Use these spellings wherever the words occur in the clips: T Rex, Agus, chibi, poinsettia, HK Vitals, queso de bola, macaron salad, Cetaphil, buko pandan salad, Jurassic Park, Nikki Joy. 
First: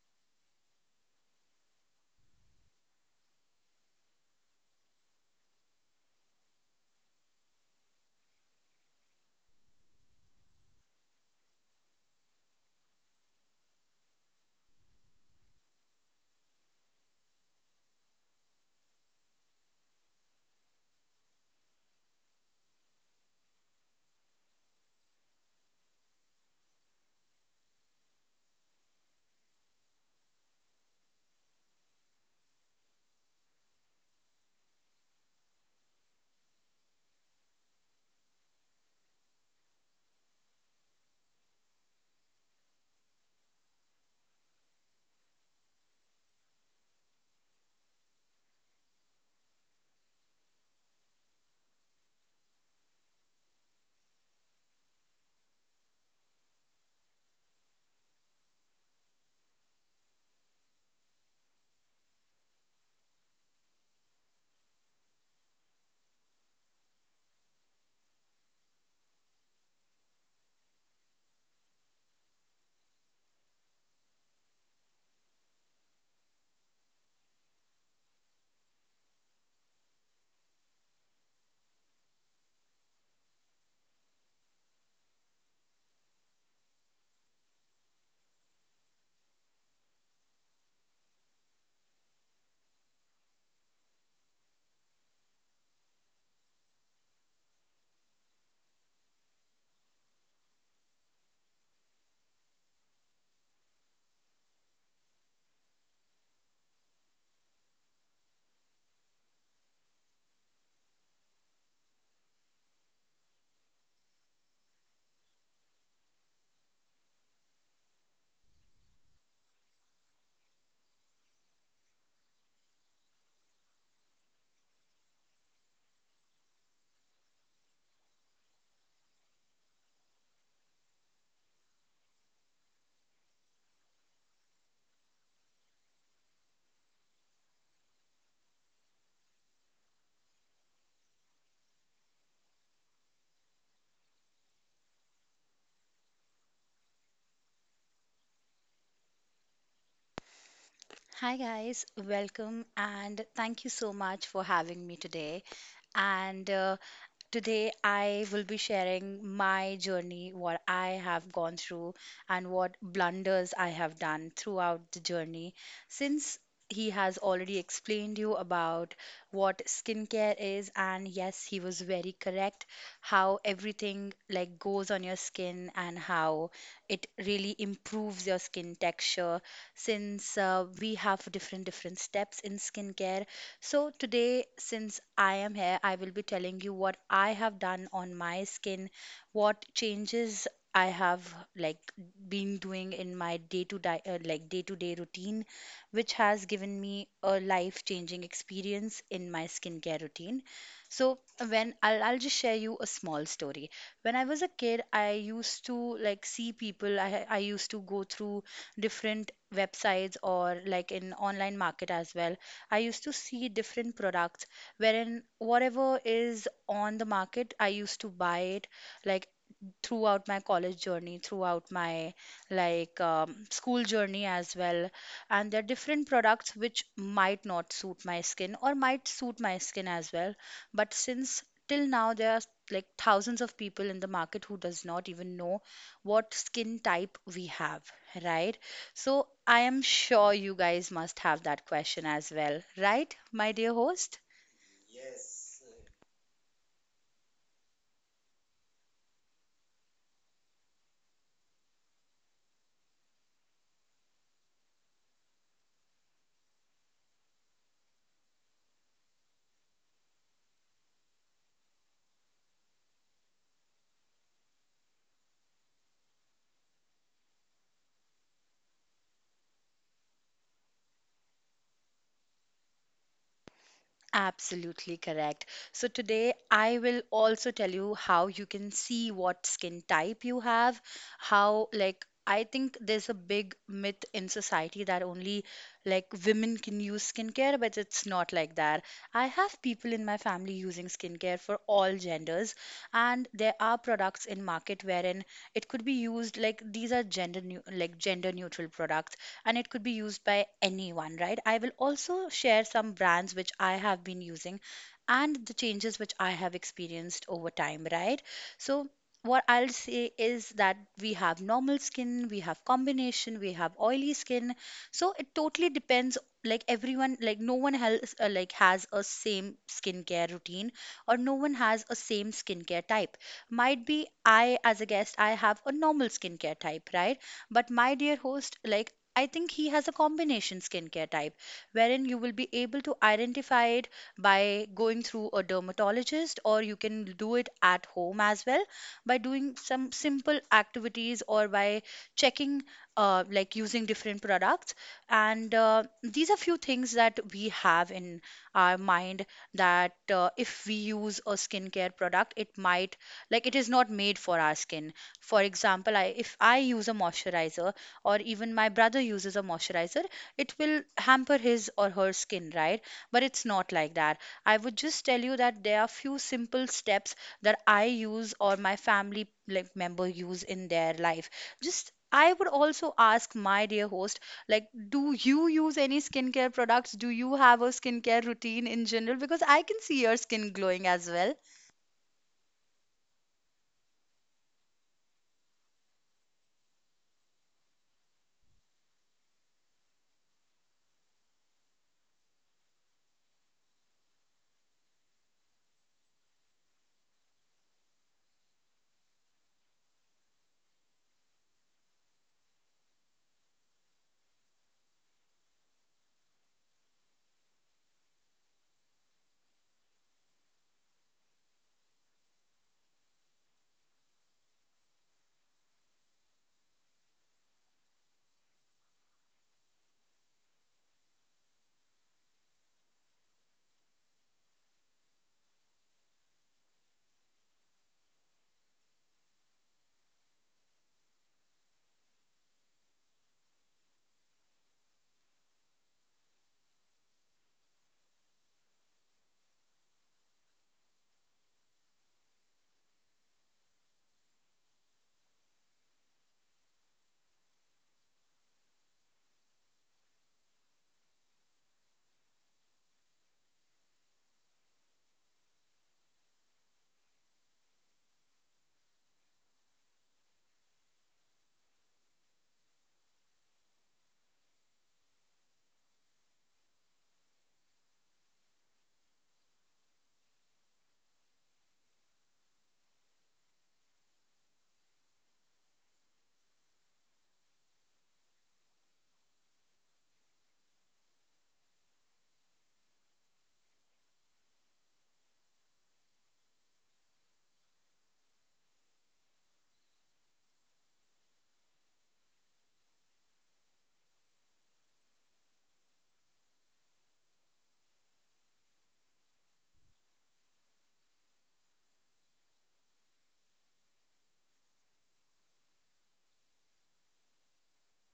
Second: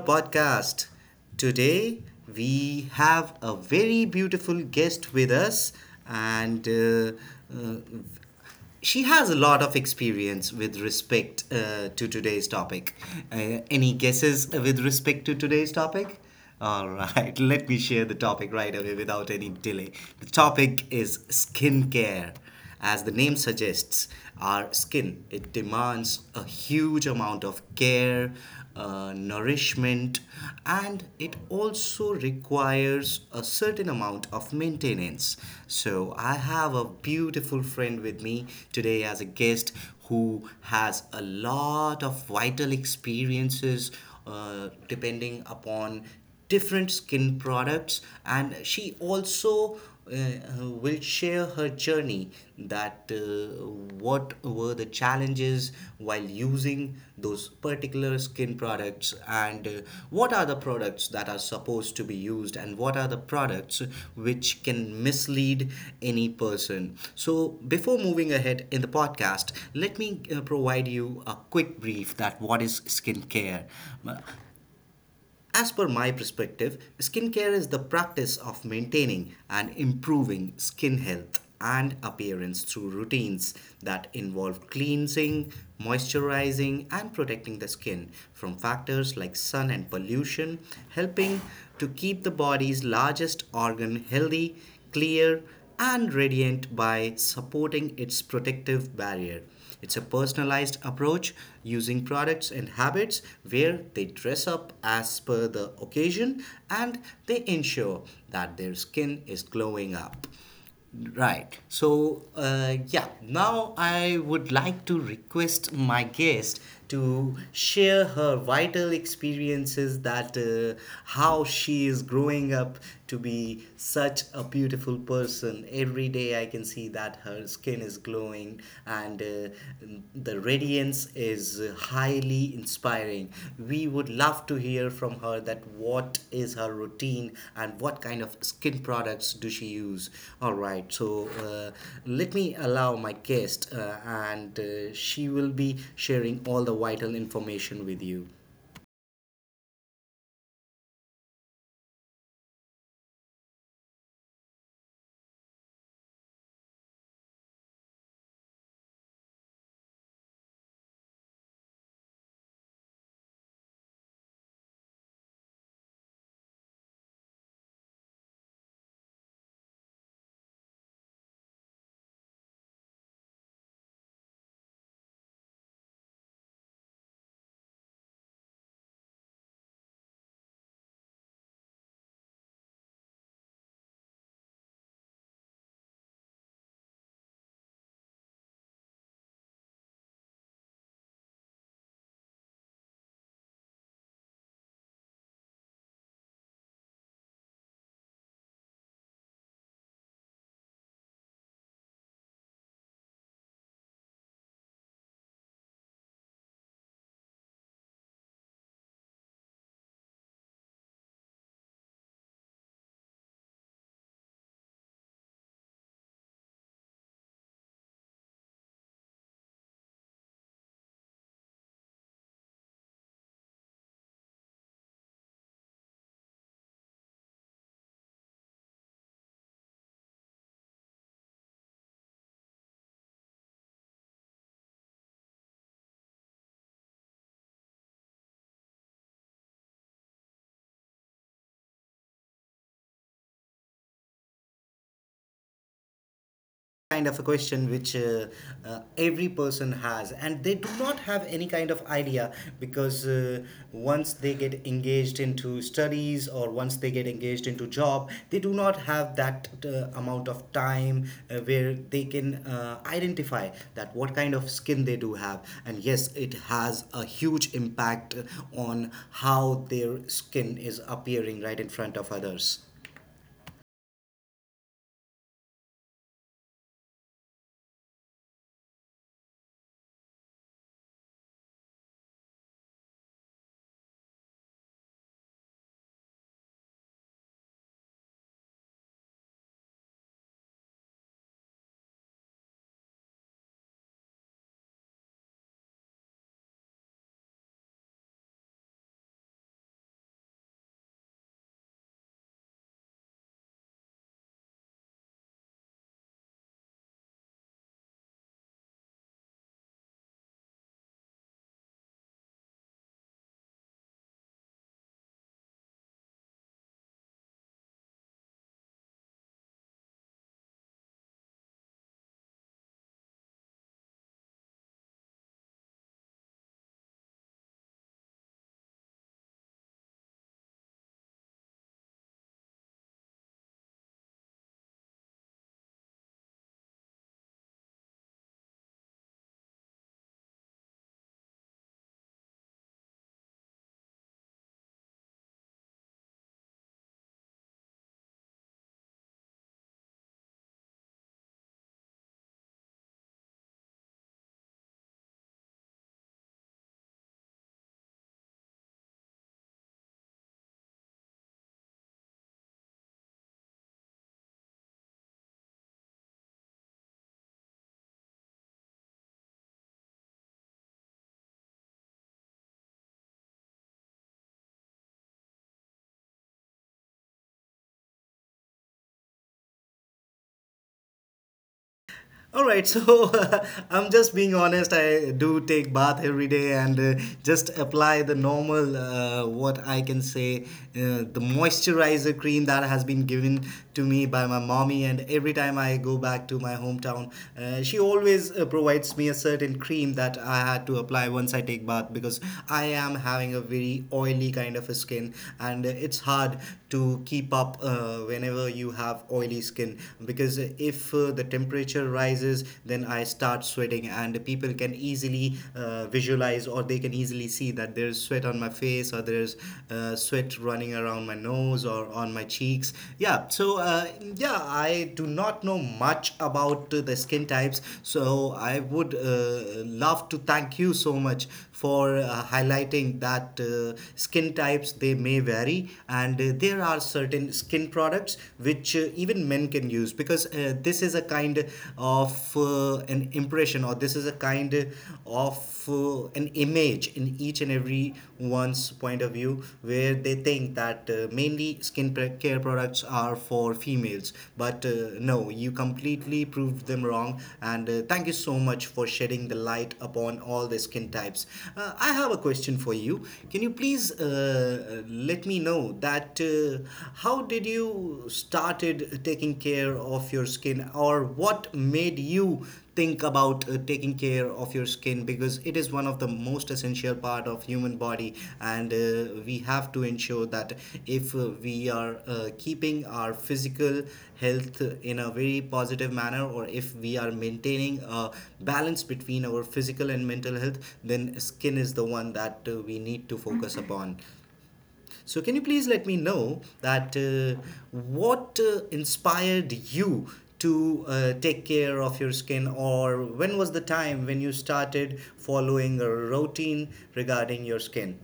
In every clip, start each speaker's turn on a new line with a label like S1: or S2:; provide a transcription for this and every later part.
S1: podcast. Today we have a very beautiful guest with us, and uh, she has a lot of experience with respect to today's topic. Any guesses with respect to today's topic? All right, let me share the topic right away without any delay. The topic is skincare. As the name suggests, our skin it demands a huge amount of care, nourishment, and it also requires a certain amount of maintenance. So I have a beautiful friend with me today as a guest who has a lot of vital experiences depending upon different skin products, and she also uh, will share her journey that what were the challenges while using those particular skin products and what are the products that are supposed to be used and what are the products which can mislead any person. So, before moving ahead in the podcast, let me provide you a quick brief that what is skincare. Uh, as per my perspective, skincare is the practice of maintaining and improving skin health and appearance through routines that involve cleansing, moisturizing, and protecting the skin from factors like sun and pollution, helping to keep the body's largest organ healthy, clear, and radiant by supporting its protective barrier. It's a personalized approach using products and habits where they dress up as per the occasion and they ensure that their skin is glowing up. Right. So, yeah, now I would like to request my guest to share her vital experiences that how she is growing up to be such a beautiful person. Every day I can see that her skin is glowing, and the radiance is highly inspiring. We would love to hear from her that what is her routine and what kind of skin products do she use. All right, so let me allow my guest, and she will be sharing all the vital information with you.
S2: Hi, guys, welcome, and thank you so much for having me today. And Today, I will be sharing my journey, what I have gone through, and what blunders I have done throughout the journey. Since he has already explained you about what skincare is, and yes, he was very correct how everything like goes on your skin and how it really improves your skin texture. Since We have different steps in skincare, so, today, since I am here, I will be telling you what I have done on my skin, what changes I have like been doing in my day to day day to day routine, which has given me a life changing experience in my skincare routine. So when I'll just share you a small story. When I was a kid, I used to like see people. I used to go through different websites or like in online market as well, I used to see different products wherein whatever is on the market, I used to buy it, like throughout my college journey, throughout my like school journey as well. And there are different products which might not suit my skin or might suit my skin as well. But since till now there are like thousands of people in the market who does not even know what skin type we have, right? So I am sure you guys must have that question as well, right, my dear host?
S1: Kind of a question which every person has, and they do not have any kind of idea because once they get engaged into studies, or once they get engaged into job, they do not have that amount of time where they can identify that what kind of skin they do have. And yes, it has a huge impact on how their skin is appearing right in front of others.
S2: Absolutely correct. So today I will also tell you how you can see what skin type you have, how, like, I think there's a big myth in society that only like women can use skincare, but it's not like that. I have people in my family using skincare for all genders, and there are products in market wherein it could be used, like, these are gender new like gender neutral products and it could be used by anyone, right? I will also share some brands which I have been using and the changes which I have experienced over time, right? So, what I'll say is that we have normal skin, we have combination, we have oily skin. So it totally depends. Like everyone, like no one has has a same skincare routine, or no one has a same skincare type. Might be I, as a guest, I have a normal skincare type, right? But my dear host, like, I think he has a combination skincare type wherein you will be able to identify it by going through a dermatologist, or you can do it at home as well by doing some simple activities or by checking, like using different products. And these are few things that we have in our mind that if we use a skincare product, it might, like, it is not made for our skin. For example, I, if I use a moisturizer, or even my brother uses a moisturizer, it will hamper his or her skin, right? But it's not like that. I would just tell you that there are few simple steps that I use or my family like member use in their life. Just I would also ask my dear host, like, do you use any skincare products? Do you have a skincare routine in general? Because I can see your skin glowing as well.
S1: All right, so I'm just being honest. I do take bath every day and just apply the normal, what I can say, the moisturizer cream that has been given to me by my mommy. And every time I go back to my hometown, she always provides me a certain cream that I had to apply once I take bath, because I am having a very oily kind of a skin, and it's hard to keep up whenever you have oily skin, because if the temperature rises, then I start sweating and people can easily visualize, or they can easily see that there's sweat on my face or there's sweat running around my nose or on my cheeks. Yeah. So, yeah, I do not know much about the skin types, so I would love to thank you so much for highlighting that skin types they may vary, and there are certain skin products which even men can use, because this is a kind of an impression, or this is a kind of an image in each and every one's point of view where they think that mainly skin care hair products are for females. But no, you completely proved them wrong. And thank you so much for shedding the light upon all the skin types. I have a question for you. Can you please let me know that how did you started taking care of your skin, or what made you think about taking care of your skin, because it is one of the most essential part of human body, and we have to ensure that if we are keeping our physical health in a very positive manner, or if we are maintaining a balance between our physical and mental health, then skin is the one that we need to focus upon. So, can you please let me know that what inspired you to take care of your skin, or when was the time when you started following a routine regarding your skin?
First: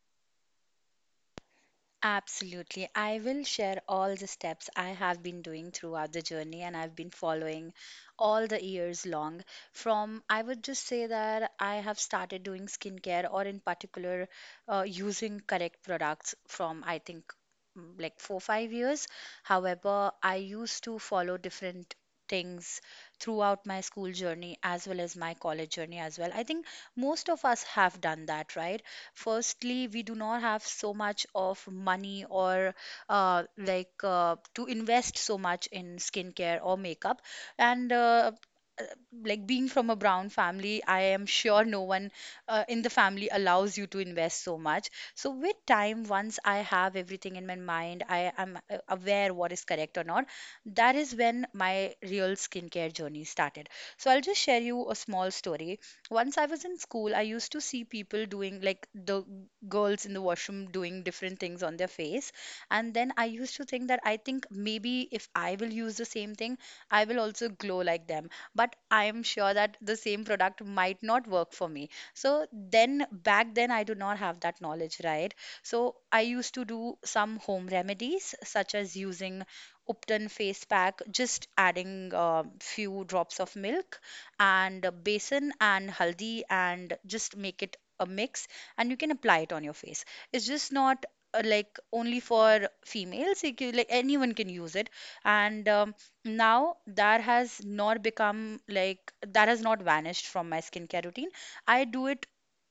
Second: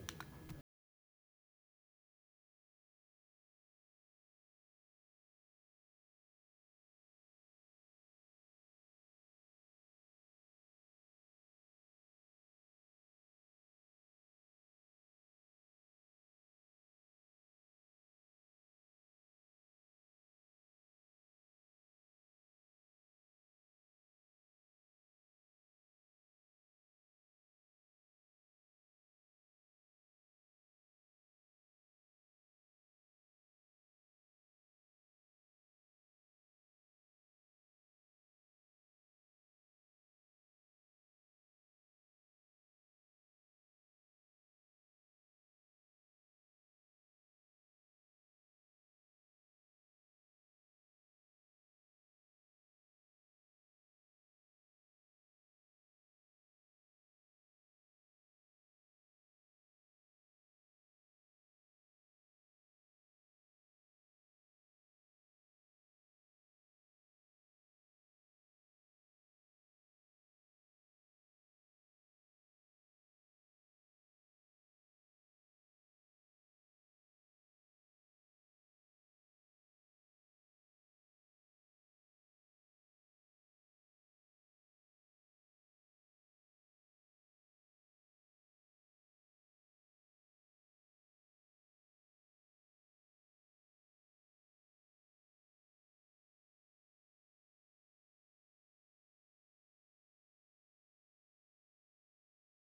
S2: Absolutely. I will share all the steps I have been doing throughout the journey and I've been following all the years long. From, I would just say that I have started doing skincare or, in particular, using correct products from, I think, like four, 5 years. However, I used to follow different things throughout my school journey as well as my college journey as well. I think most of us have done that, right? Firstly, we do not have so much of money or to invest so much in skincare or makeup, and uh, like being from a brown family, I am sure no one in the family allows you to invest so much. So with time, once I have everything in my mind, I am aware what is correct or not. That is when my real skincare journey started. So I'll just share you a small story. Once I was in school, I used to see people doing, like, the girls in the washroom doing different things on their face. And then I used to think that I think maybe if I will use the same thing, I will also glow like them. But I am sure that the same product might not work for me. So then back then, I do not have that knowledge, right? So I used to do some home remedies, such as using Upton face pack, just adding a few drops of milk and besan and haldi and just make it a mix, and you can apply it on your face. It's just not only for females, you can- like anyone can use it. And now that has not become, like, that has not vanished from my skincare routine. I do it,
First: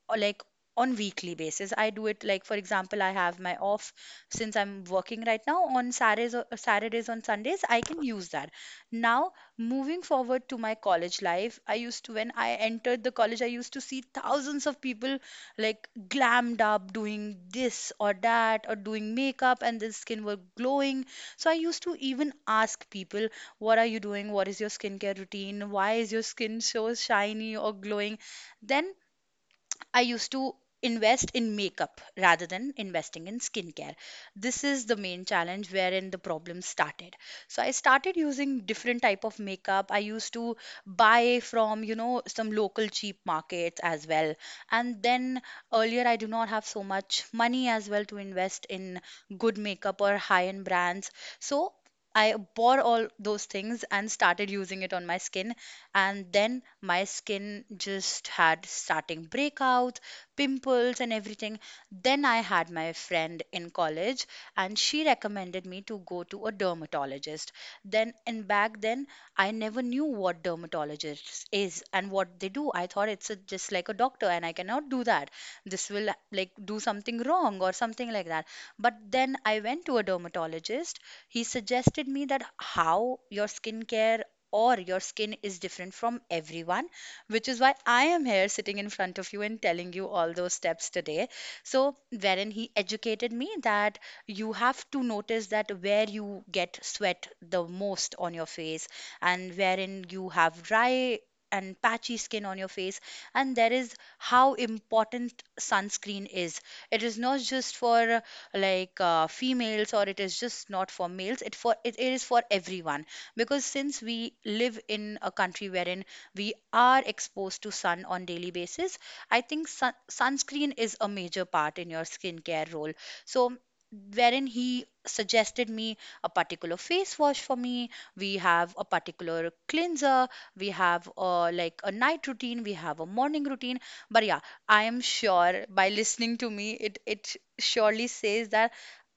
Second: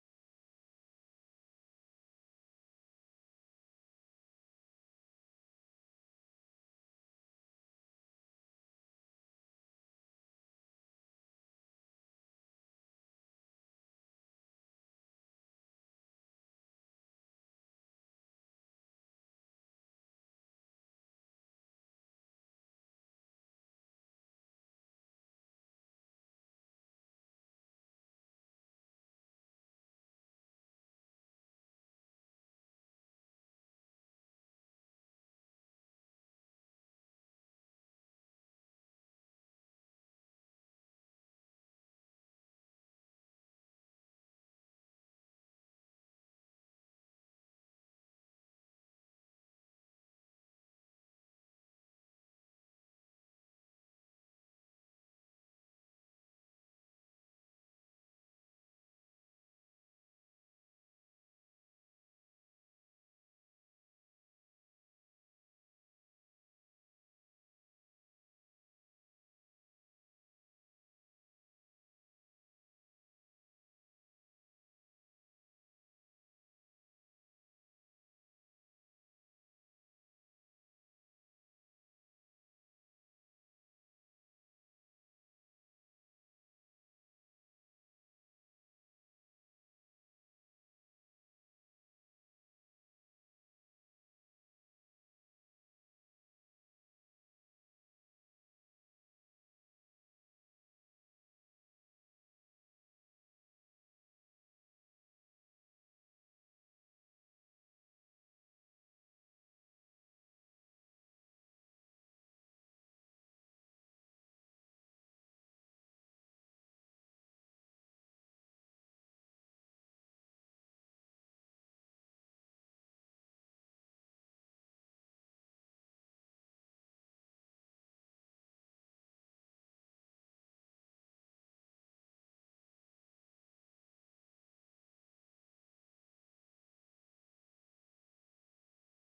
S2: or like, on weekly basis I do it. Like for example, I have my off, since I'm working right now, on Saturdays, or Saturdays on Sundays I can use that. Now, moving forward to my college life, I used to, when I entered the college, I used to see thousands of people like glammed up doing this or that or doing makeup and their skin were glowing. So I used to even ask people, what are you doing, what is your skincare routine, why is your skin so shiny or glowing? Then I used to invest in makeup rather than investing in skincare. This is the main challenge wherein the problem started. So I started using different type of makeup. I used to buy from, you know, some local cheap markets as well. And then earlier I do not have so much money as well to invest in good makeup or high-end brands. So I bought all those things and started using it on my skin, and then my skin just had starting breakouts, pimples and everything. Then I had my friend in college, and she recommended me to go to a dermatologist. Then, and back then, I never knew what dermatologist is and what they do. I thought it's a, just like a doctor, and I cannot do that, this will like do something wrong or something like that. But then I went to a dermatologist. He suggested me that how your skincare or your skin is different from everyone, which is why I am here sitting in front of you and telling you all those steps today. So, wherein he educated me that you have to notice that where you get sweat the most on your face and wherein you have dry and patchy skin on your face, and that is how important sunscreen is. It is not just for females, or it is just not for males, it is for everyone, because since we live in a country wherein we are exposed to sun on daily basis, I think sunscreen is a major part in your skincare role. So, wherein he suggested me a particular face wash for me, we have a particular cleanser, we have a like a night routine, we have a morning routine. But yeah, I am sure by listening to me, it surely says that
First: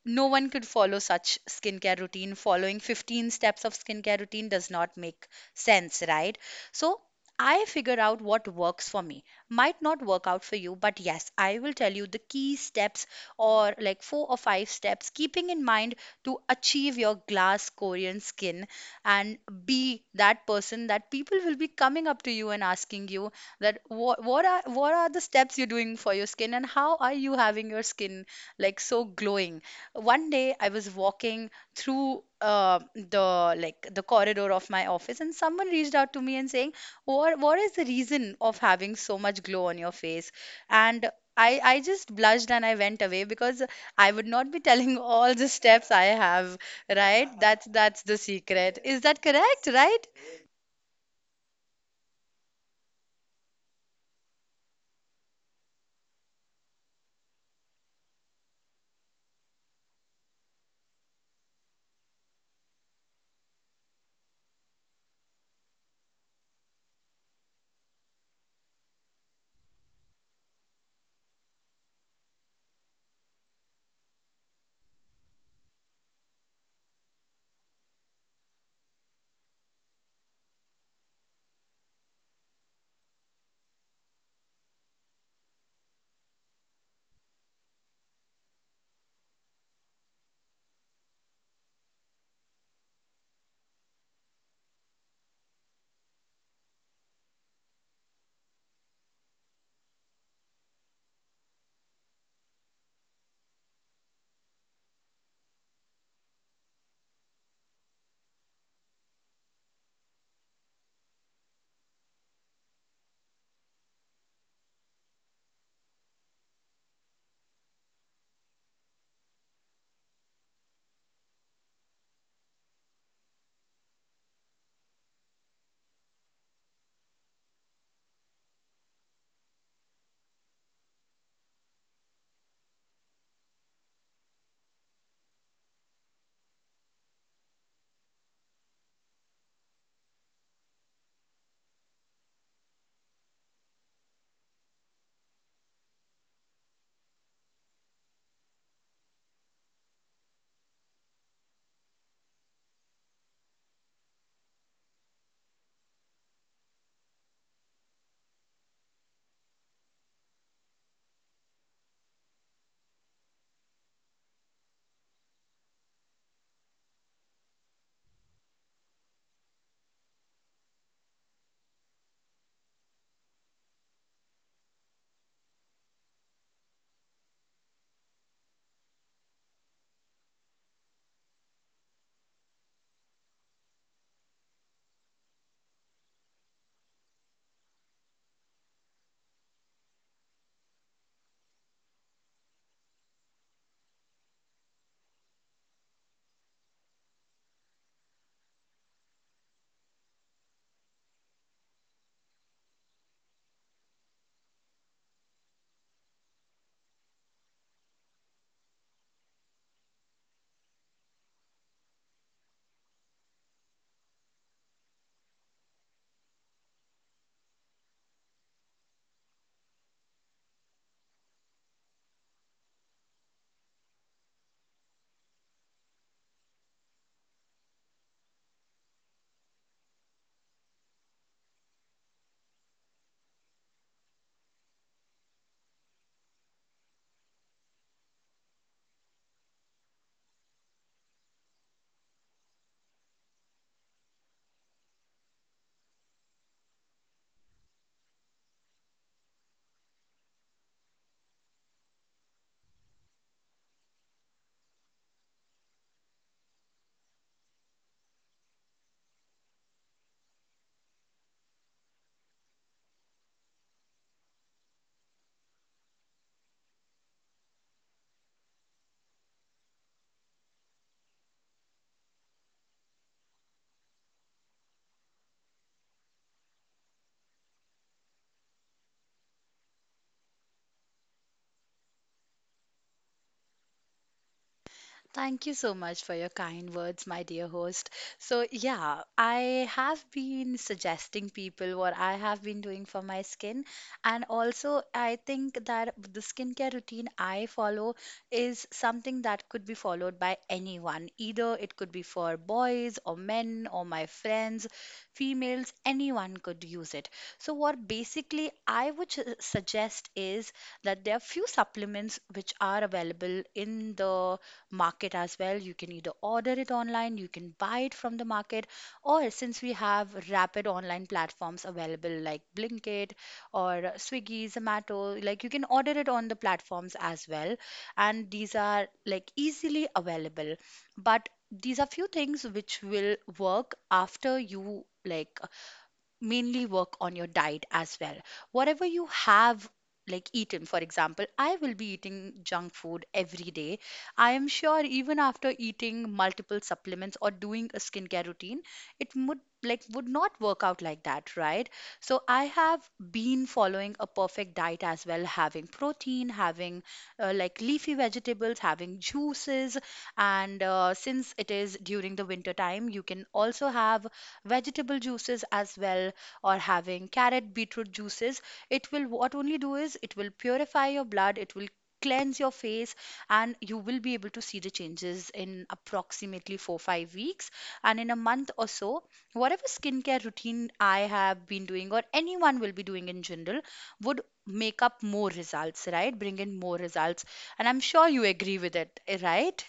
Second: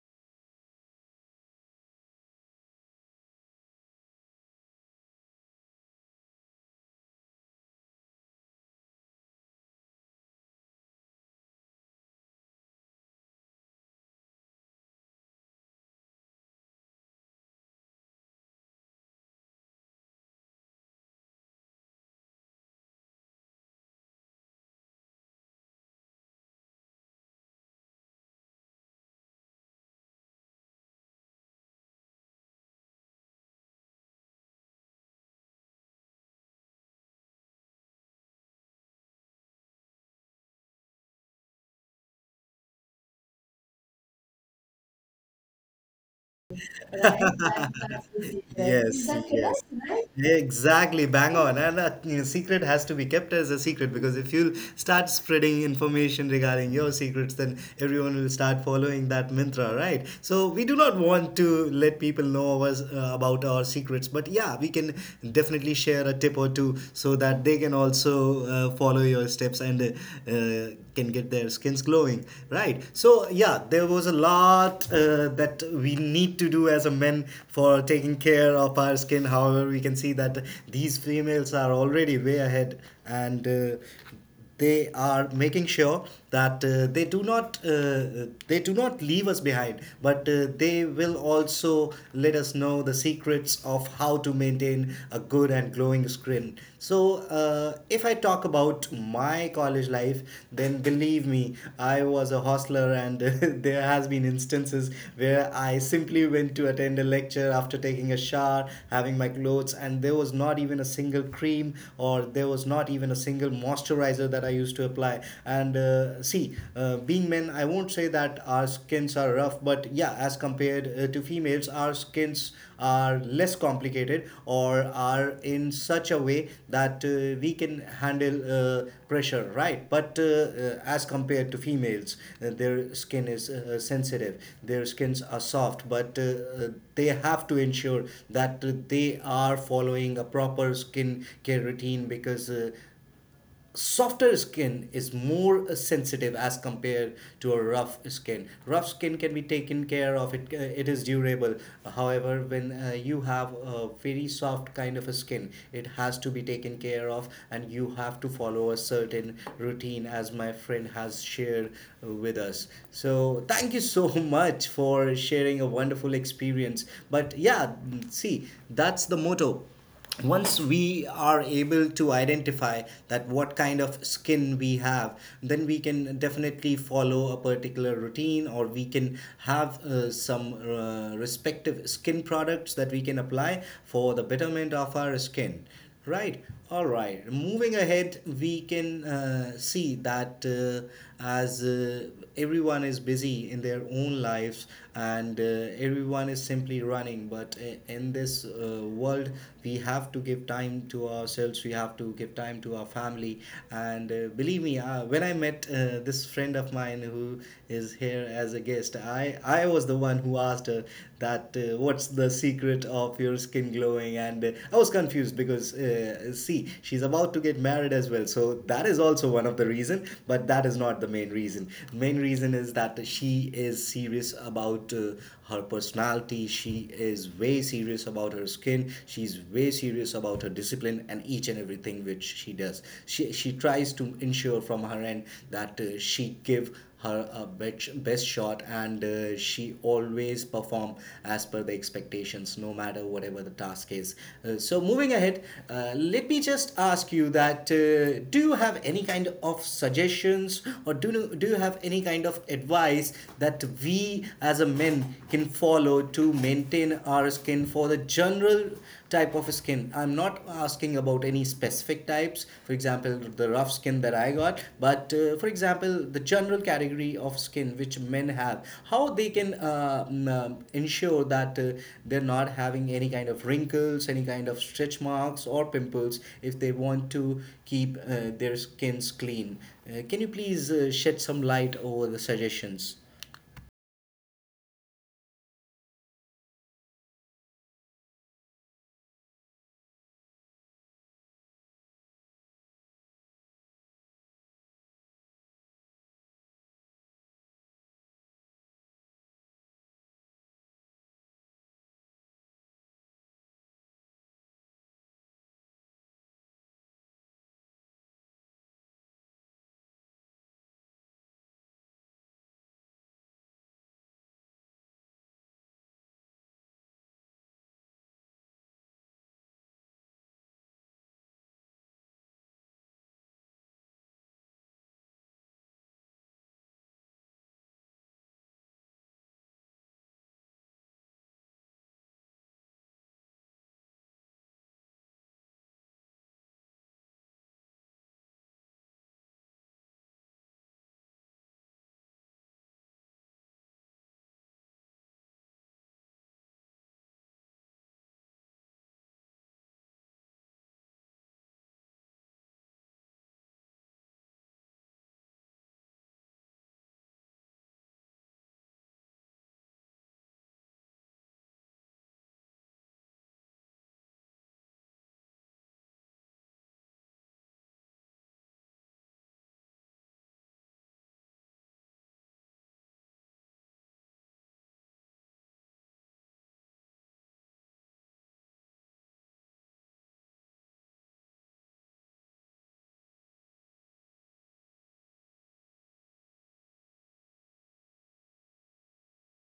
S2: no one could follow such skincare routine. Following 15 steps of skincare routine does not make sense, right? So I figure out what works for me. Might not work out for you, but yes, I will tell you the key steps, or like four or five steps, keeping in mind to achieve your glass Korean skin, and be that person that people will be coming up to you and asking you that what are the steps you're doing for your skin and how are you having your skin like so glowing. One day I was walking through the corridor of my office, and someone reached out to me and saying, "What is the reason of having so much glow on your face?" And I just blushed and I went away because I would not be telling all the steps I have, right? That's the
S1: Secret. Is
S2: secret. Is
S1: yes,
S2: that
S1: that yes,
S2: correct,
S1: correct,
S2: right?
S1: right? Exactly, bang on. And a secret has to be kept as a secret, because if you start spreading information regarding your secrets, then everyone will start following that mantra, right? So we do not want to let people know us, about our secrets, but yeah, we can definitely share a tip or two so that they can also follow your steps, and can get their skins glowing, right? So yeah, there was a lot that we need to do as a men for taking care of our skin. However, we can see that these females are already way ahead, and they are making sure that they do not leave us behind, but they will also let us know the secrets of how to maintain a good and glowing skin happen. So, if I talk about my college life, then believe me, I was a hostler, and there has been instances where I simply went to attend a lecture after taking a shower, having my clothes, and there was not even a single cream, or there was not even a single moisturizer that I used to apply. And see, being men, I won't say that our skins are rough, off, but yeah, as compared to females, our skins are less complicated, or are in such a way that we can handle pressure, right? But as compared to females, their skin is sensitive, their skins are soft, but uh, they have to ensure that they are following a proper skin care routine, because softer skin is more sensitive as compared to a rough skin. Rough skin can be taken care of, it is durable. However, when you have a very soft kind of a skin, it has to be taken care of, and you have to follow a certain routine as my friend has shared with us. So thank you so much for sharing a wonderful experience. But yeah, see, that's the motto. Once we are able to identify that what kind of skin we have, then we can definitely follow a particular routine, or we can have some respective skin products that we can apply for the betterment of our skin. Right. All right. Moving ahead, we can see that as everyone is busy in their own lives, and everyone is simply running, but in this world, we have to give time to ourselves, we have to give time to our family. And believe me, when I met this friend of mine who is here as a guest, I was the one who asked her that what's the secret of your skin glowing. And I was confused because see, she's about to get married as well, so that is also one of the reason, but that is not the main reason. Main reason is that she is serious about her personality, she is way serious about her skin, she's way serious about her discipline, and each and everything which she does, she tries to ensure from her end that she give her best shot, and she always perform as per the expectations, no matter whatever the task is. So moving ahead, let me just ask you that do you have any kind of suggestions, or do you have any kind of advice that we as a men can follow to maintain our skin for the general type of skin. I'm not asking about any specific types, for example, the rough skin that I got, but for example, the general category of skin which men have, how they can ensure that they're not having any kind of wrinkles, any kind of stretch marks, or pimples if they want to keep their skins clean. Can you please shed some light over the suggestions?
S2: Thank you so much for your kind words, my dear host. So, yeah, I have been suggesting people what I have been doing for my skin. And also, I think that the skincare routine I follow is something that could be followed by anyone. Either it could be for boys or men or my friends, females, anyone could use it. So, what basically I would suggest is that there are few supplements which are available in the market as well. You can either order it online, you can buy it from the market, or since we have rapid online platforms available like Blinkit or Swiggy, Zomato, like you can order it on the platforms as well. And these are like easily available. But these are few things which will work after you like mainly work on your diet as well. Whatever you have like eaten, for example, I will be eating junk food every day. I am sure even after eating multiple supplements or doing a skincare routine, it would like would not work out like that, right? So I have been following a perfect diet as well, having protein, having like leafy vegetables, having juices, and since it is during the winter time, you can also have vegetable juices as well, or having carrot beetroot juices. It will what only do is it will purify your blood, it will cleanse your face, and you will be able to see the changes in approximately 4 5 weeks. And in a month or so, whatever skincare routine I have been doing or anyone will be doing in general would make up more results, right? Bring in more results. And I'm sure you agree with it, right?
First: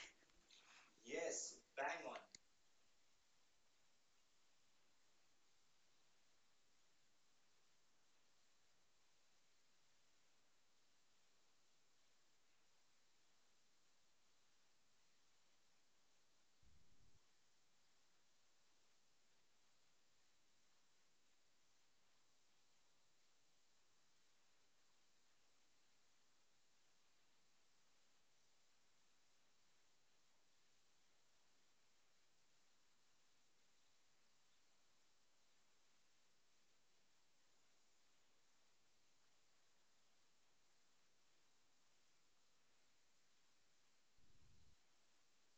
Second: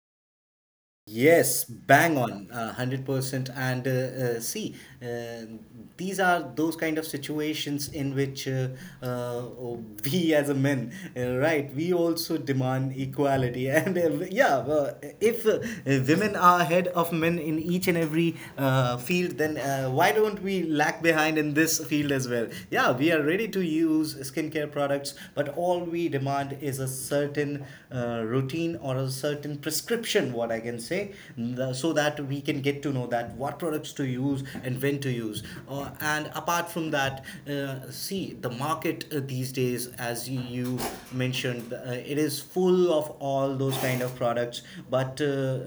S1: Yes, bang on, 100%. And see, uh, these are those kind of situations in which uh, oh, we as a men, right, we also demand equality. And yeah, if women are ahead of men in each and every field, then why don't we lag behind in this field as well? Yeah, we are ready to use skincare products, but all we demand is a certain routine or a certain prescription, what I can say. So that we can get to know that what products to use and when to use. And apart from that, see, the market these days, as you mentioned, it is full of all those kind of products, but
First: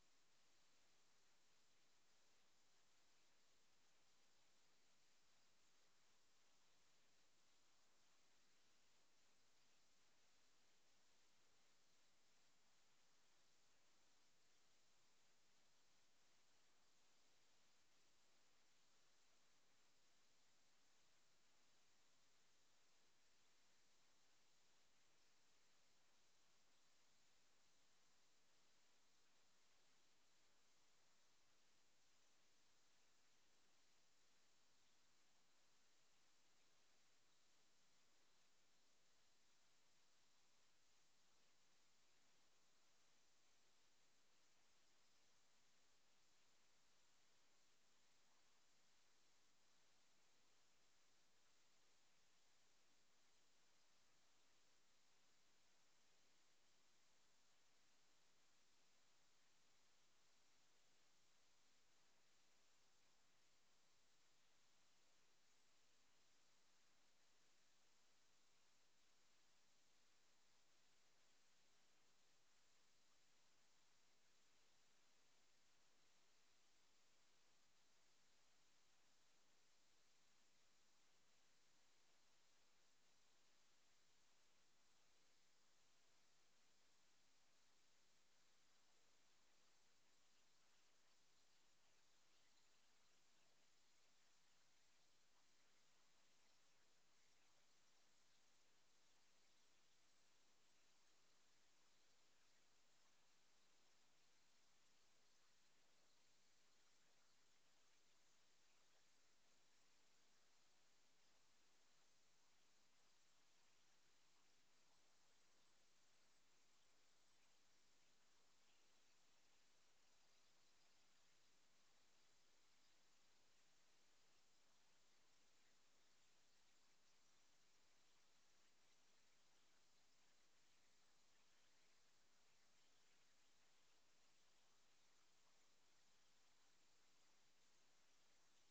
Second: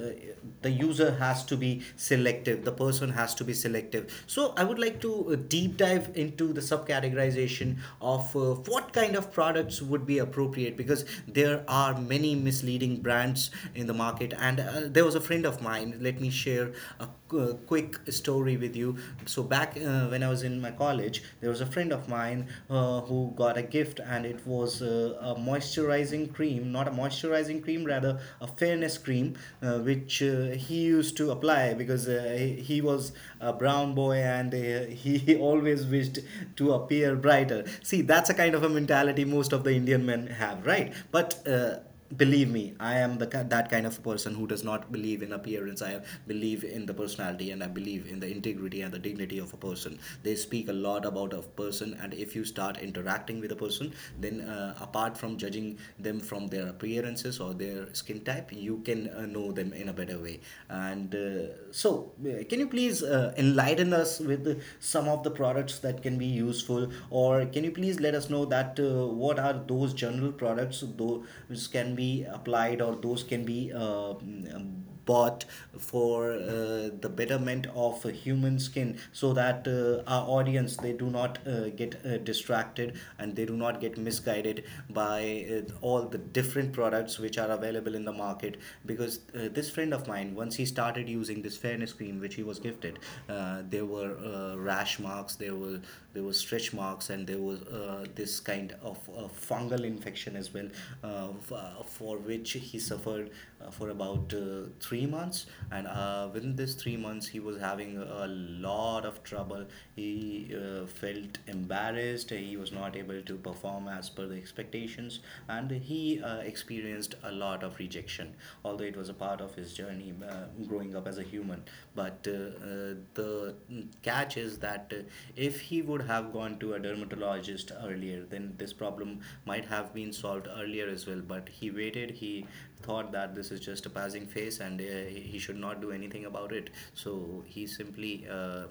S1: the user has to be selective, the person has to be selective. So I would like to deep dive into the subcategorization of what kind of products would be appropriate, because there are many misleading brands in the market. And there was a friend of mine, let me share a quick story with you. So back when I was in my college, there was a friend of mine who got a gift, and it was a moisturizing cream, not a moisturizing cream, rather a fairness cream, which he used to apply because he was a brown boy. And he always wished to appear brighter. See, that's a kind of a mentality most of the Indian men have, right? But believe me, I am that kind of person who does not believe in appearance. I believe in the personality, and I believe in the integrity and the dignity of a person. They speak a lot about a person, and if you start interacting with a person, then apart from judging them from their appearances or their skin type, you can know them in a better way. And can you please enlighten us with some of the products that can be useful, or can you please let us know that what are those general products those can be applied, or those can be bought for the betterment of human skin, so that our audience, they do not get distracted and they do not get misguided by all the different products which are available in the market? Because this friend of mine, once he started using this fairness cream which he was gifted, there were rash marks, there were stretch marks, and there was this kind of fungal infection as well, for which he suffered for about 3 months. And within this 3 months, he was having a lot of trouble. He felt embarrassed, he was not able to perform as per the expectations, and he experienced a lot of rejection, although it was a part of his journey growing up as a human. But uh, the catch is that if he would have gone to a dermatologist earlier, then this problem might have been solved earlier as well. But he waited, he thought that this is just a passing phase, and he should not do anything about it. So he simply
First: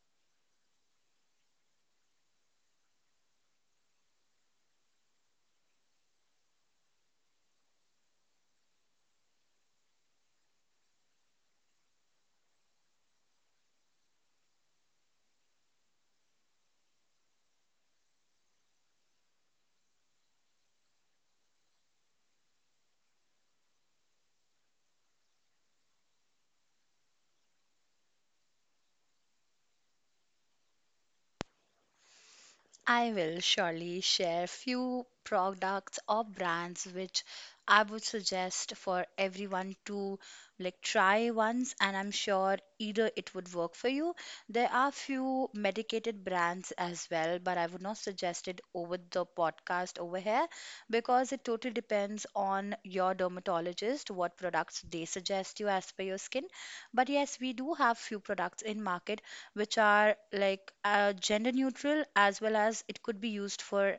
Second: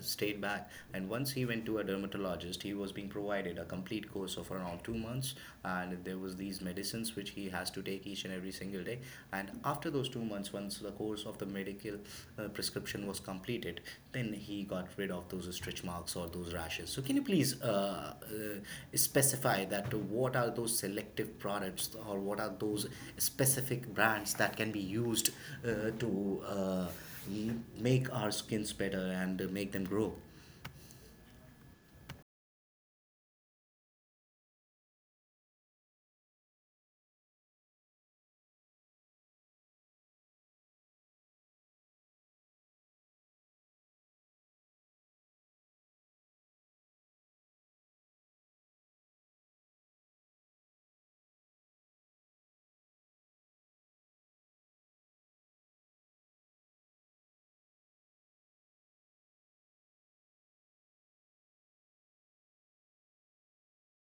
S1: stayed back. And once he went to a dermatologist, he was being provided a complete course of around 2 months, and there was these medicines which he has to take each and every single day. And after those 2 months, once the course of the medical prescription was completed, then he got rid of those stretch marks or those rashes. So, can you please specify that what are those selective products, or what are those specific brands that can be used to make our skins better and make them grow?
S2: I will surely share few products or brands which I would suggest for everyone to like try once, and I'm sure either it would work for you. There are few medicated brands as well, but I would not suggest it over the podcast over here because it totally depends on your dermatologist what products they suggest you as per your skin. But yes, we do have few products in market which are like gender neutral, as well as it could be used for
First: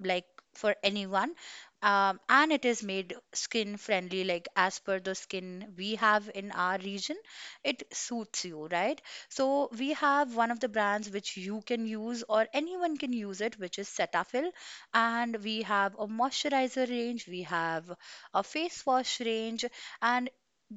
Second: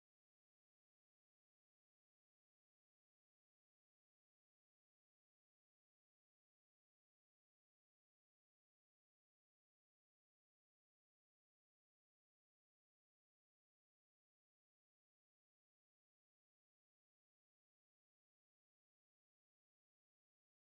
S2: like for anyone, and it is made skin friendly, like as per the skin we have in our region, it suits you, right? So we have one of the brands which you can use, or anyone can use it, which is Cetaphil. And we have a moisturizer range, we have a face wash range, and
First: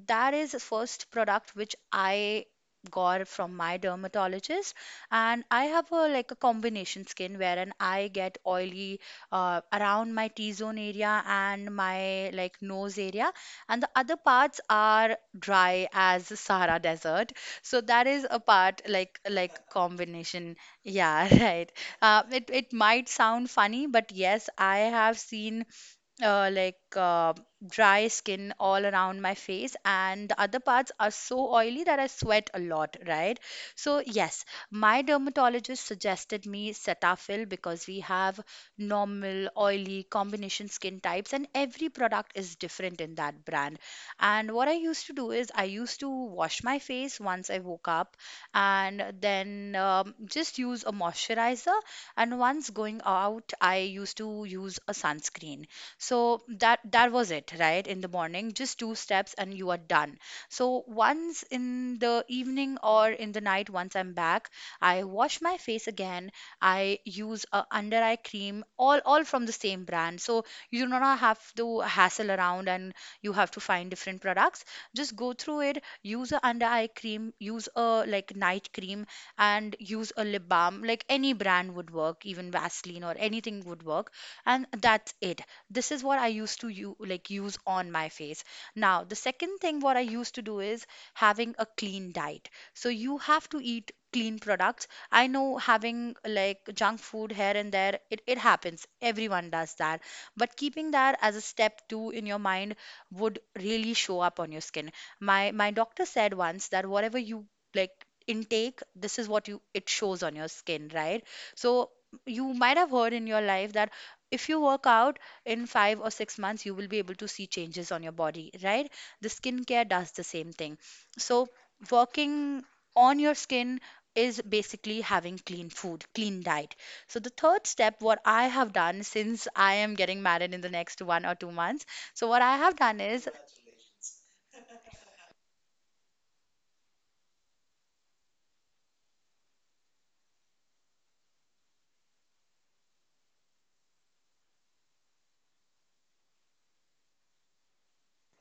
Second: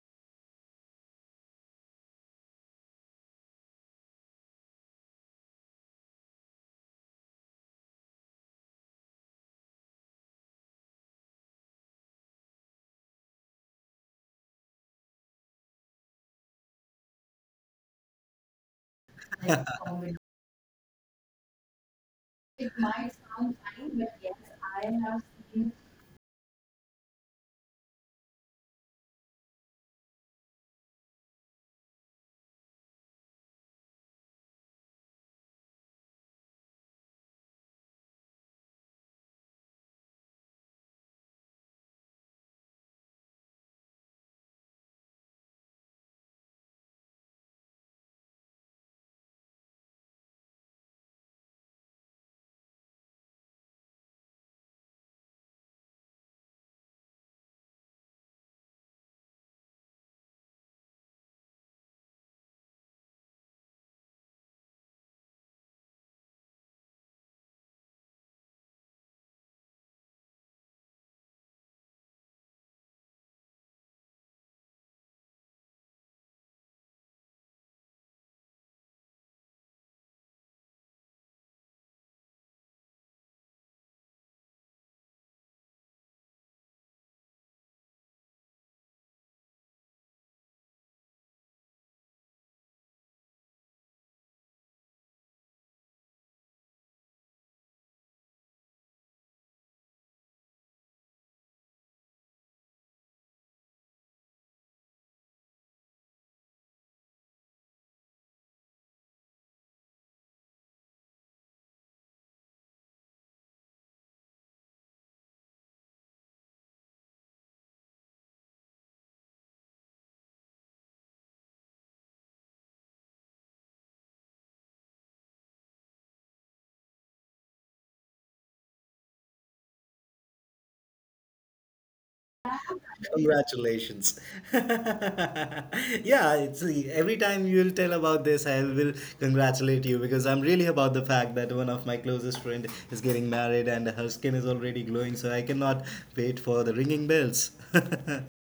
S2: that is the first product which I got from my dermatologist. And I have a like a combination skin, wherein I get oily around my T-zone area and my like nose area, and the other parts are dry as the Sahara desert. So that is a part like
S1: I found it.
S2: combination. Yeah, right. It, it
S1: It
S2: might
S1: might
S2: sound
S1: sound
S2: funny,
S1: funny,
S2: but
S1: but yes,
S2: yes, I
S1: I
S2: have
S1: have
S2: seen
S1: seen.
S2: uh, like uh, dry skin all around my face, and the other parts are so oily that I sweat a lot, right? So, yes, my dermatologist suggested me Cetaphil because we have normal, oily, combination skin types, and every product is different in that brand. And what I used to do is I used to wash my face once I woke up and then just use a moisturizer. And once going out, I used to use a sunscreen, so that that was it, right? In the morning, just two steps and you are done. So once in the evening or in the night, once I'm back, I wash my face again. I use a under eye cream, all from the same brand. So you do not have to hassle around and you have to find different products. Just go through it, use a under eye cream, use a like night cream, and use a lip balm. Like any brand would work, even Vaseline or anything would work, and that's it. This is what I used to you like use on my face. Now, the second thing what I used to do is having a clean diet. So you have to eat clean products. I know having like junk food here and there, it happens, everyone does that. But keeping that as a step two in your mind would really show up on your skin. My doctor said once that whatever you like intake, this is what you it shows on your skin, right? So you might have heard in your life that if you work out in 5 or 6 months, you will be able to see changes on your body, right? The skincare does the same thing. So, working on your skin is basically having clean food, clean diet. So, the third step, what I have done, since I am getting married in the next 1 or 2 months, so what I have done is
S1: Congratulations. Yeah, it's every time you'll tell about this, I will congratulate you because I'm really about the fact that one of my closest friend is getting married and her skin is already glowing, so I cannot wait for the ringing bells.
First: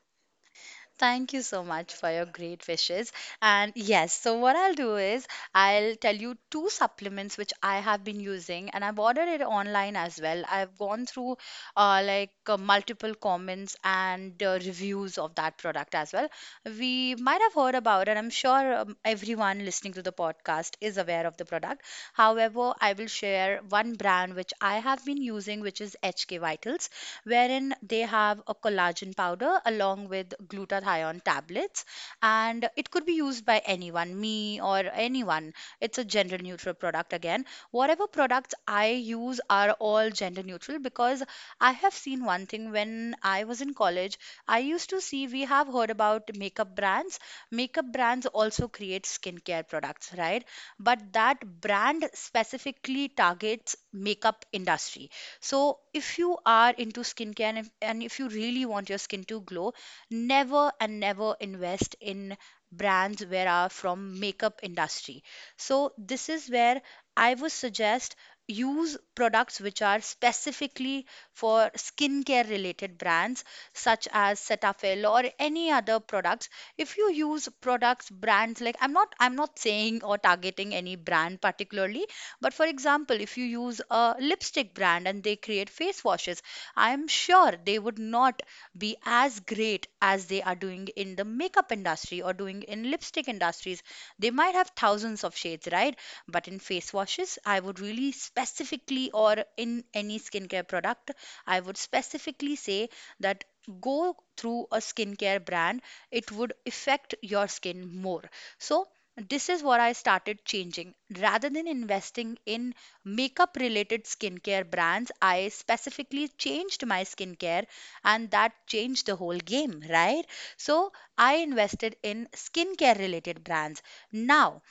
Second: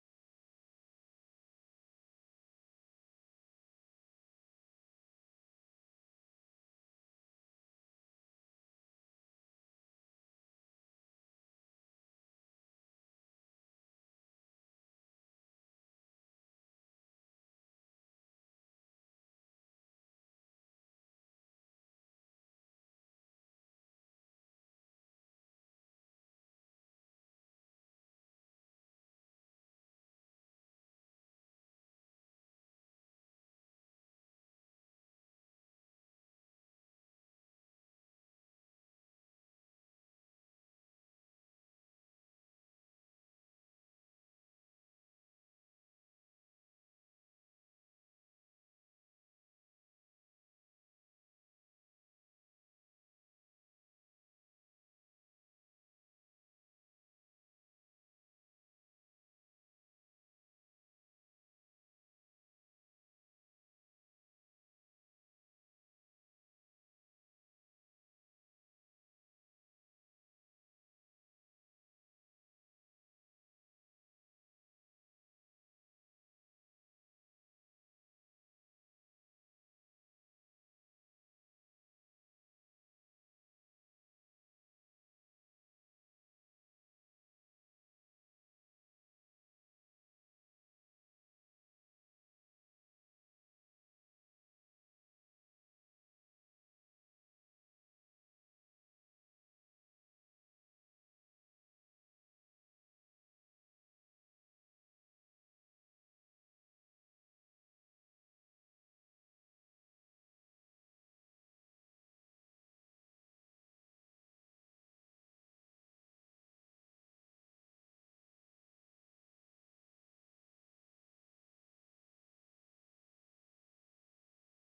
S2: thank you so much for your great wishes. And yes, so what I'll do is I'll tell you two supplements which I have been using, and I've ordered it online as well. I've gone through multiple comments and reviews of that product as well. We might have heard about it. I'm sure everyone listening to the podcast is aware of the product. However, I will share one brand which I have been using, which is HK Vitals, wherein they have a collagen powder along with glutathione tablets. And it could be used by anyone, me or anyone. It's a gender neutral product again. Whatever products I use are all gender neutral, because I have seen one thing when I was in college. I used to see, we have heard about makeup brands. Makeup brands also create skincare products, right? But that brand specifically targets makeup industry. So, if you are into skincare and if you really want your skin to glow, never and never invest in brands where are from makeup industry. So, this is where I would suggest use products which are specifically for skincare related brands, such as Cetaphil or any other products. If you use products brands like, I'm not saying or targeting any brand particularly, but for example, if you use a lipstick brand and they create face washes, I am sure they would not be as great as they are doing in the makeup industry or doing in lipstick industries. They might have thousands of shades, right? But in face washes, I would really specifically or in any skincare product, I would specifically say that go through a skincare brand, it would affect your skin more. So this is what I started changing. Rather than investing in makeup related skincare brands, I specifically changed my skincare, and that changed the whole game, right? So I invested in skincare related brands. Now,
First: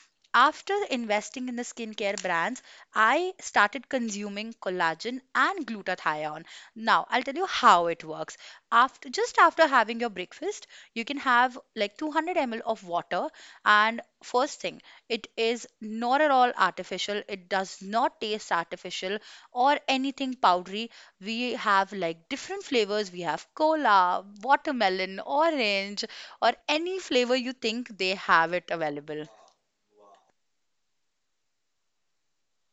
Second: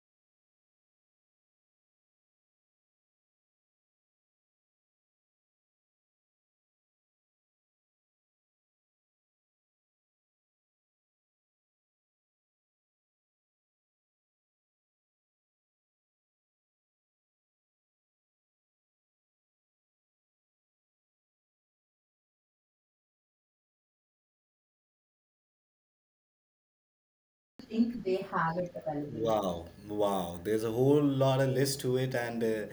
S2: after investing in the skincare brands, I started consuming collagen and glutathione. Now, I'll tell you how it works. After Just after having your breakfast, you can have like 200 ml of water and first thing, it is not at all artificial. It does not taste artificial or anything powdery. We have like different flavors. We have cola, watermelon, orange, or any flavor you think
S1: Think
S2: they
S1: they
S2: have
S1: have
S2: it
S1: it available.
S2: available.
S1: Wow, wow. There's a whole lot of list to it, and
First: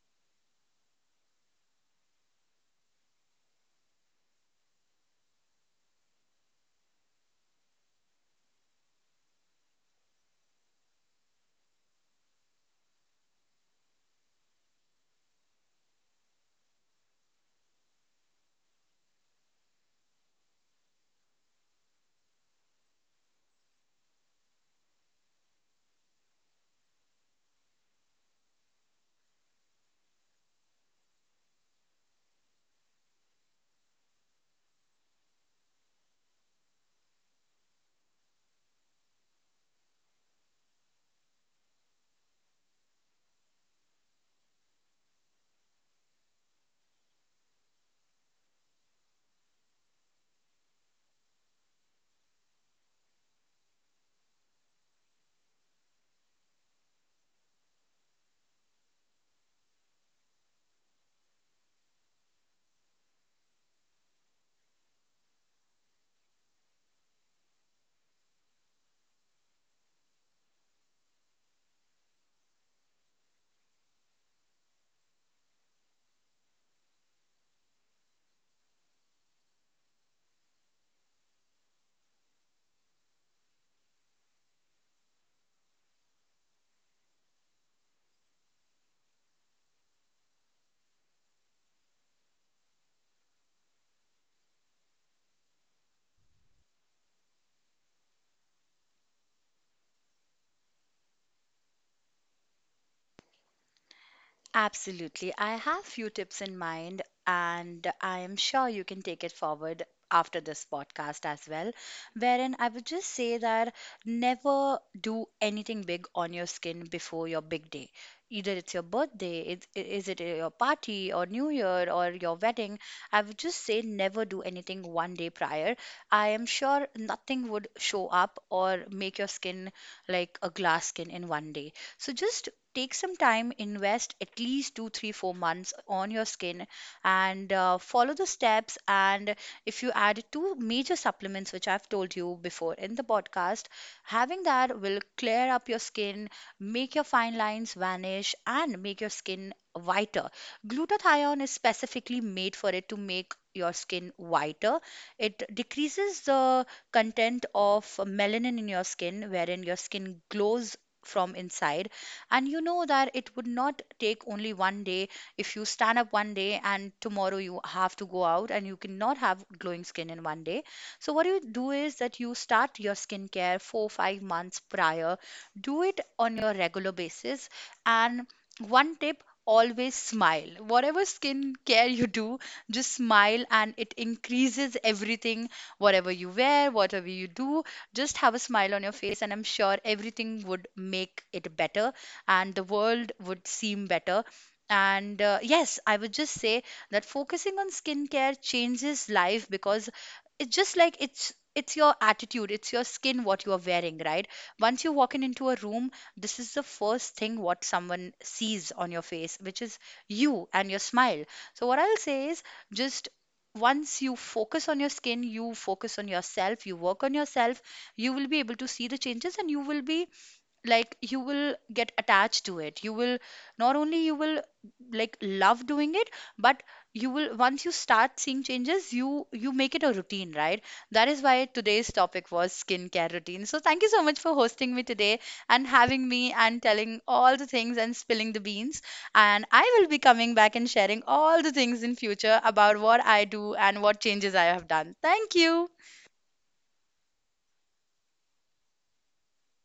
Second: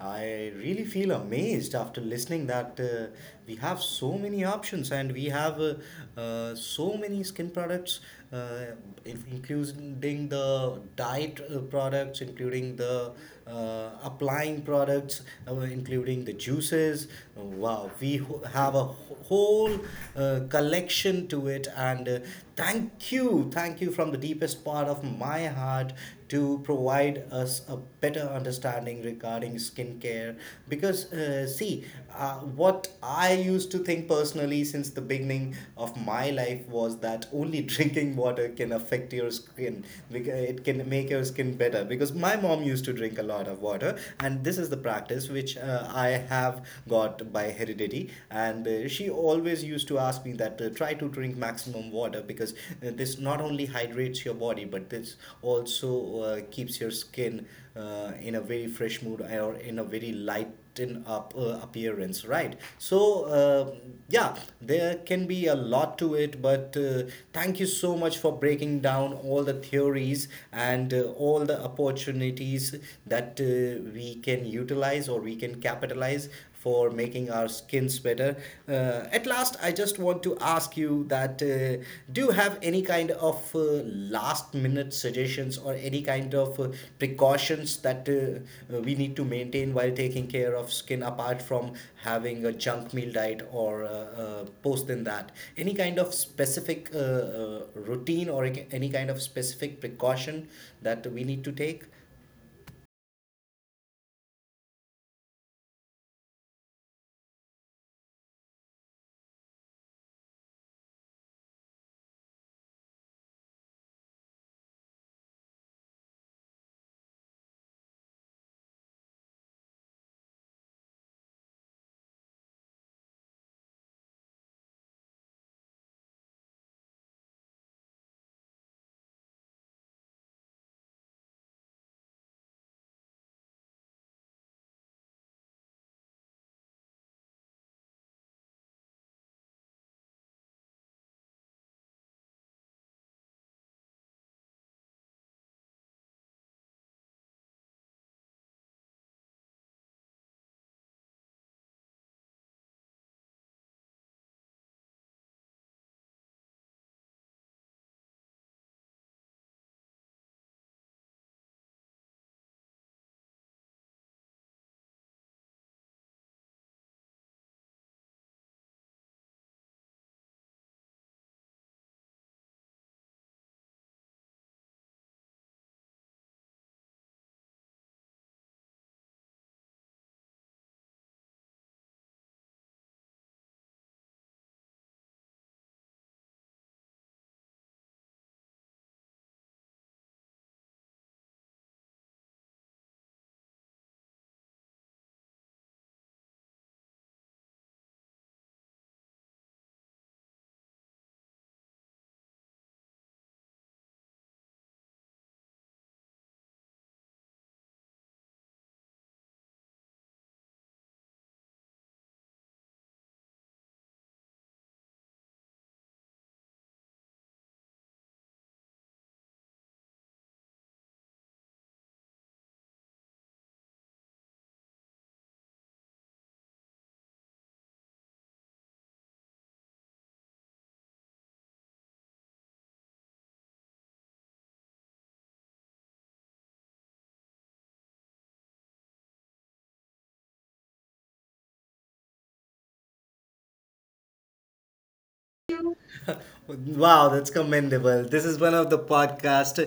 S1: I really feel amazed after listening that we have so many options, and we have so many skin products, uh, including the diet products, including the applying products, including the juices. Wow, we have whole collection, listen to it. And thank you from the deepest part of my heart to provide us a better understanding regarding skincare. Because, see, what I used to think personally since the beginning of my life was that only drinking water can affect your skin, it can make your skin better. Because my mom used to drink a lot of water, and this is the practice which I have got by heredity. And she always used to ask me that try to drink maximum water because this not only hydrates your body, but this also keeps your skin in a very fresh mood, or in a very light in up appearance, right? So yeah, there can be a lot to it, but thank you so much for breaking down all the theories and all the opportunities that we can utilize or we can capitalize for making our skins better. Uh, at last, I just want to ask you that do you have any kind of last minute suggestions, or any kind of precautions that we need to maintain while taking care of skin, apart from having a junk meal diet, or post than that? Any kind of specific routine or any kind of specific precaution that we need to take?
S2: Absolutely. I have few tips in mind and I am sure you can take it forward after this podcast as well, wherein I would just say that never do anything big on your skin before your big day. Either it's your birthday, is it your party or New Year or your wedding? I would just say never do anything 1 day prior. I am sure nothing would show up or make your skin like a glass skin in 1 day. So just take some time, invest at least two, three, 4 months on your skin and follow the steps. And if you add two major supplements, which I've told you before in the podcast, having that will clear up your skin, make your fine lines vanish, and make your skin whiter. Glutathione is specifically made for it to make your skin whiter. It decreases the content of melanin in your skin, wherein your skin glows from inside. And you know that it would not take only 1 day. If you stand up 1 day and tomorrow you have to go out, and you cannot have glowing skin in 1 day. So what you do is that you start your skincare 4 5 months prior, do it on your regular basis. And one tip: always smile, whatever skin care you do, just smile and it increases everything. Whatever you wear, whatever you do, just have a smile on your face and I'm sure everything would make it better and the world would seem better. And yes, I would just say that focusing on skincare changes life, because it's just like, it's your attitude, it's your skin what you are wearing, right? Once you walk in into a room, this is the first thing what someone sees on your face, which is you and your smile. So what I'll say is just once you focus on your skin, you focus on yourself, you work on yourself, you will be able to see the changes. And you will be like, you will get attached to it. You will not only you will like love doing it, but you will, once you start seeing changes, you make it a routine, right? That is why today's topic was skincare routine. So thank you so much for hosting me today and having me and telling all the things and spilling the beans. And I will be coming back and sharing all the things in future about what I do and what changes I have done. Thank you.
S1: Wow, that's commendable. This is one of the podcast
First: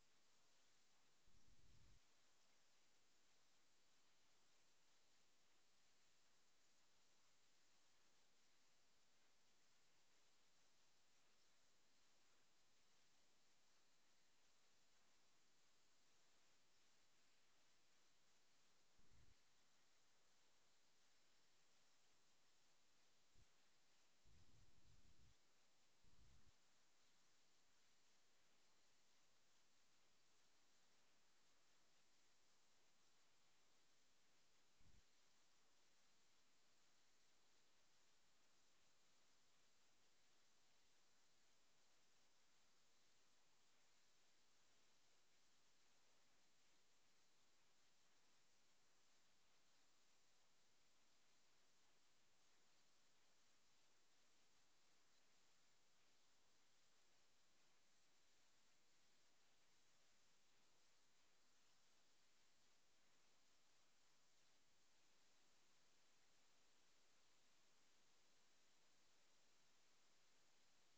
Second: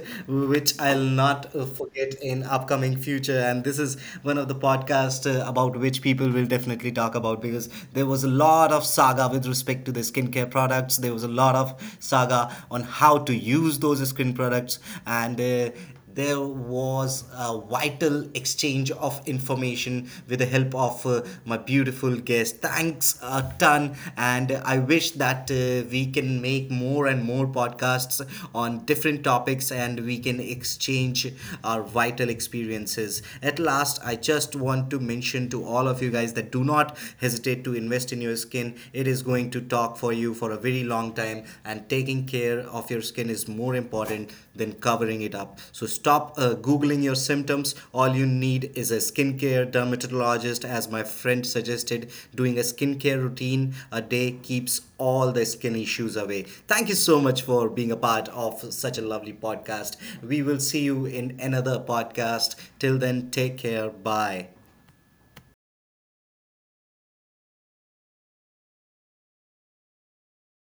S1: which I'll not forget in upcoming future, and this is one of the podcast about which people will definitely talk about, because there was a lot of saga with respect to the skincare products. There was a lot of saga on how to use those skin products. And there was a vital exchange of information with the help of my beautiful guest. Thanks a ton, and I wish that we can make more and more podcasts on different topics, and we can exchange our vital experiences. At last, I just want to mention to all of you guys that do not hesitate to invest in your skin. It is going to talk for you for a very long time, and taking care of your skin is more important than covering it up. So stop googling your symptoms. All you need is a skincare dermatologist. As my friend suggested, doing a skincare routine a day keeps all the skin issues away. Thank you so much for being a part of such a lovely podcast. We will see you in another podcast. Till then, take care, bye.